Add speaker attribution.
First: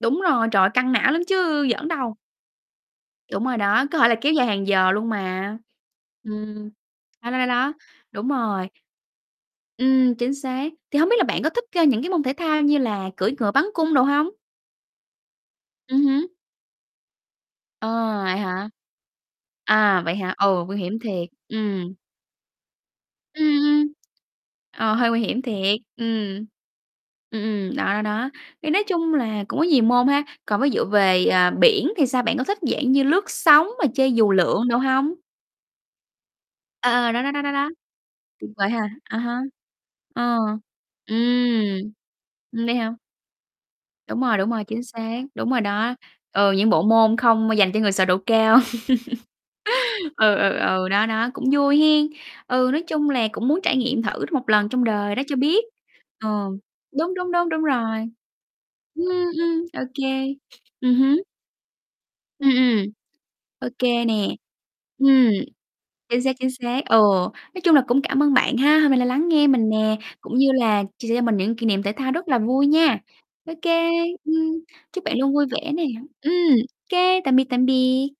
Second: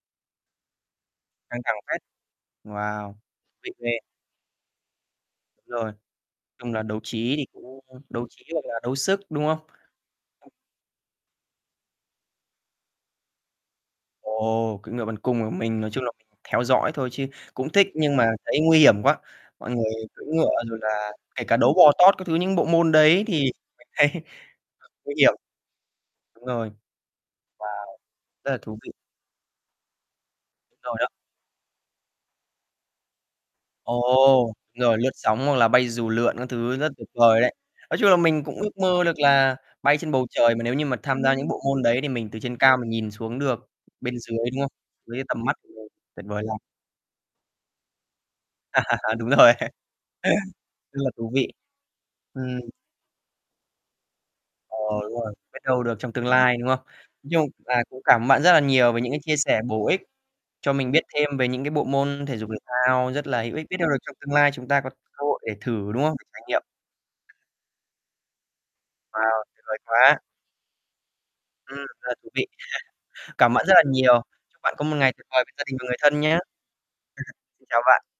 Speaker 1: Đúng rồi, trời ơi, căng não lắm
Speaker 2: Căng
Speaker 1: chứ
Speaker 2: thằng
Speaker 1: giỡn
Speaker 2: phết.
Speaker 1: đâu.
Speaker 2: Wow.
Speaker 1: Đúng rồi
Speaker 2: Việc
Speaker 1: đó,
Speaker 2: nè
Speaker 1: có thể là kéo dài hàng giờ luôn mà.
Speaker 2: Rồi.
Speaker 1: Ừm.
Speaker 2: Chung là đấu
Speaker 1: Đó,
Speaker 2: trí
Speaker 1: đó,
Speaker 2: thì
Speaker 1: đó, đó.
Speaker 2: cũng đấu
Speaker 1: Đúng
Speaker 2: trí hoặc
Speaker 1: rồi.
Speaker 2: là đấu sức, đúng không?
Speaker 1: Ừm, chính xác. Thì hông biết là bạn có thích, a, những cái môn thể thao như là cưỡi ngựa bắn cung đồ hông?
Speaker 2: Ồ, cưỡi ngựa bắn cung à? Mình nói chung
Speaker 1: Ừm
Speaker 2: là mình
Speaker 1: hứm.
Speaker 2: theo dõi thôi chứ cũng thích,
Speaker 1: Ờ,
Speaker 2: nhưng mà
Speaker 1: vậy
Speaker 2: thấy
Speaker 1: hả?
Speaker 2: nguy hiểm quá, mọi người
Speaker 1: À, vậy
Speaker 2: cưỡi
Speaker 1: hả?
Speaker 2: ngựa
Speaker 1: Ồ, nguy
Speaker 2: rồi
Speaker 1: hiểm
Speaker 2: là
Speaker 1: thiệt.
Speaker 2: kể cả đấu bò
Speaker 1: Ừm.
Speaker 2: tót các thứ, những bộ môn đấy
Speaker 1: Ừm,
Speaker 2: thì mình
Speaker 1: ừm.
Speaker 2: thấy
Speaker 1: Ờ, hơi
Speaker 2: nguy
Speaker 1: nguy
Speaker 2: hiểm.
Speaker 1: hiểm thiệt.
Speaker 2: Đúng
Speaker 1: Ừm.
Speaker 2: rồi.
Speaker 1: Ừm, ừm, đó,
Speaker 2: Wow,
Speaker 1: đó, đó.
Speaker 2: rất là
Speaker 1: Thì
Speaker 2: thú
Speaker 1: nói
Speaker 2: vị.
Speaker 1: chung là cũng có nhiều môn ha. Còn ví dụ
Speaker 2: Rồi đó.
Speaker 1: về, ờ, biển thì sao? Bạn có thích dạng như lướt sóng mà chơi dù
Speaker 2: Ồ,
Speaker 1: lượn đồ
Speaker 2: rồi lướt
Speaker 1: hông?
Speaker 2: sóng, hoặc là bay dù lượn các thứ rất
Speaker 1: À,
Speaker 2: tuyệt
Speaker 1: ờ, đó, đó,
Speaker 2: vời
Speaker 1: đó, đó,
Speaker 2: đấy.
Speaker 1: đó.
Speaker 2: Nói chung là mình
Speaker 1: Tuyệt
Speaker 2: cũng
Speaker 1: vời ha.
Speaker 2: ước mơ
Speaker 1: À
Speaker 2: được
Speaker 1: ha.
Speaker 2: là bay trên bầu
Speaker 1: Ờ.
Speaker 2: trời mà nếu như mà tham gia những bộ môn
Speaker 1: Ừm.
Speaker 2: đấy thì mình từ trên
Speaker 1: Ừm, vậy
Speaker 2: cao mình
Speaker 1: hả?
Speaker 2: nhìn xuống được bên
Speaker 1: Đúng rồi,
Speaker 2: dưới,
Speaker 1: đúng
Speaker 2: đúng
Speaker 1: rồi,
Speaker 2: không?
Speaker 1: chính xác,
Speaker 2: Dưới tầm
Speaker 1: đúng
Speaker 2: mắt
Speaker 1: rồi
Speaker 2: [unintelligible]
Speaker 1: đó.
Speaker 2: tuyệt vời
Speaker 1: Ừ,
Speaker 2: làm
Speaker 1: những bộ môn không m dành cho người sợ độ cao.
Speaker 2: Đúng rồi.
Speaker 1: Ừ, ừ, ừ,
Speaker 2: Rất
Speaker 1: đó,
Speaker 2: là
Speaker 1: đó,
Speaker 2: thú
Speaker 1: cũng
Speaker 2: vị.
Speaker 1: vui hén.
Speaker 2: Ừm.
Speaker 1: Ừ, nói chung là cũng muốn trải nghiệm thử [unintelligible] 1 lần
Speaker 2: Ờ,
Speaker 1: trong
Speaker 2: đúng
Speaker 1: đời đó
Speaker 2: rồi,
Speaker 1: cho
Speaker 2: biết
Speaker 1: biết.
Speaker 2: đâu được trong tương
Speaker 1: Ừ.
Speaker 2: lai, đúng không?
Speaker 1: Đúng,
Speaker 2: Nói
Speaker 1: đúng,
Speaker 2: chung
Speaker 1: đúng, đúng
Speaker 2: là
Speaker 1: rồi.
Speaker 2: cũng cảm ơn bạn rất là nhiều về
Speaker 1: Ừm,
Speaker 2: những cái chia sẻ
Speaker 1: ừm, ô
Speaker 2: bổ ích
Speaker 1: kê.
Speaker 2: cho mình
Speaker 1: Ừm
Speaker 2: biết
Speaker 1: hứm.
Speaker 2: thêm về những cái bộ môn thể dục,
Speaker 1: Ừm,
Speaker 2: thể
Speaker 1: ừm.
Speaker 2: thao rất là hữu ích.
Speaker 1: Ô
Speaker 2: Biết đâu được
Speaker 1: kê nè.
Speaker 2: trong tương lai chúng ta có cơ
Speaker 1: Ừm.
Speaker 2: hội để thử, đúng không?
Speaker 1: Chính
Speaker 2: Để
Speaker 1: xác,
Speaker 2: trải
Speaker 1: chính
Speaker 2: nghiệm.
Speaker 1: xác, ừ. Nói chung là cũng cảm ơn bạn ha, hôm nay là lắng
Speaker 2: Wow,
Speaker 1: nghe
Speaker 2: tuyệt
Speaker 1: mình
Speaker 2: vời
Speaker 1: nè,
Speaker 2: quá.
Speaker 1: cũng như là chia sẻ cho mình những kỷ
Speaker 2: Ừm,
Speaker 1: niệm thể
Speaker 2: rất
Speaker 1: thao
Speaker 2: là
Speaker 1: rất
Speaker 2: thú
Speaker 1: là
Speaker 2: vị.
Speaker 1: vui nha.
Speaker 2: Cảm
Speaker 1: Ô
Speaker 2: ơn bạn rất là
Speaker 1: kê,
Speaker 2: nhiều.
Speaker 1: ừm,
Speaker 2: Chúc bạn có một
Speaker 1: chúc
Speaker 2: ngày
Speaker 1: bạn
Speaker 2: tuyệt
Speaker 1: luôn
Speaker 2: vời
Speaker 1: vui
Speaker 2: với gia
Speaker 1: vẻ
Speaker 2: đình
Speaker 1: nè.
Speaker 2: và người thân
Speaker 1: Ừm,
Speaker 2: nhá.
Speaker 1: kê, tạm biệt, tạm
Speaker 2: Xin chào bạn.
Speaker 1: biệt!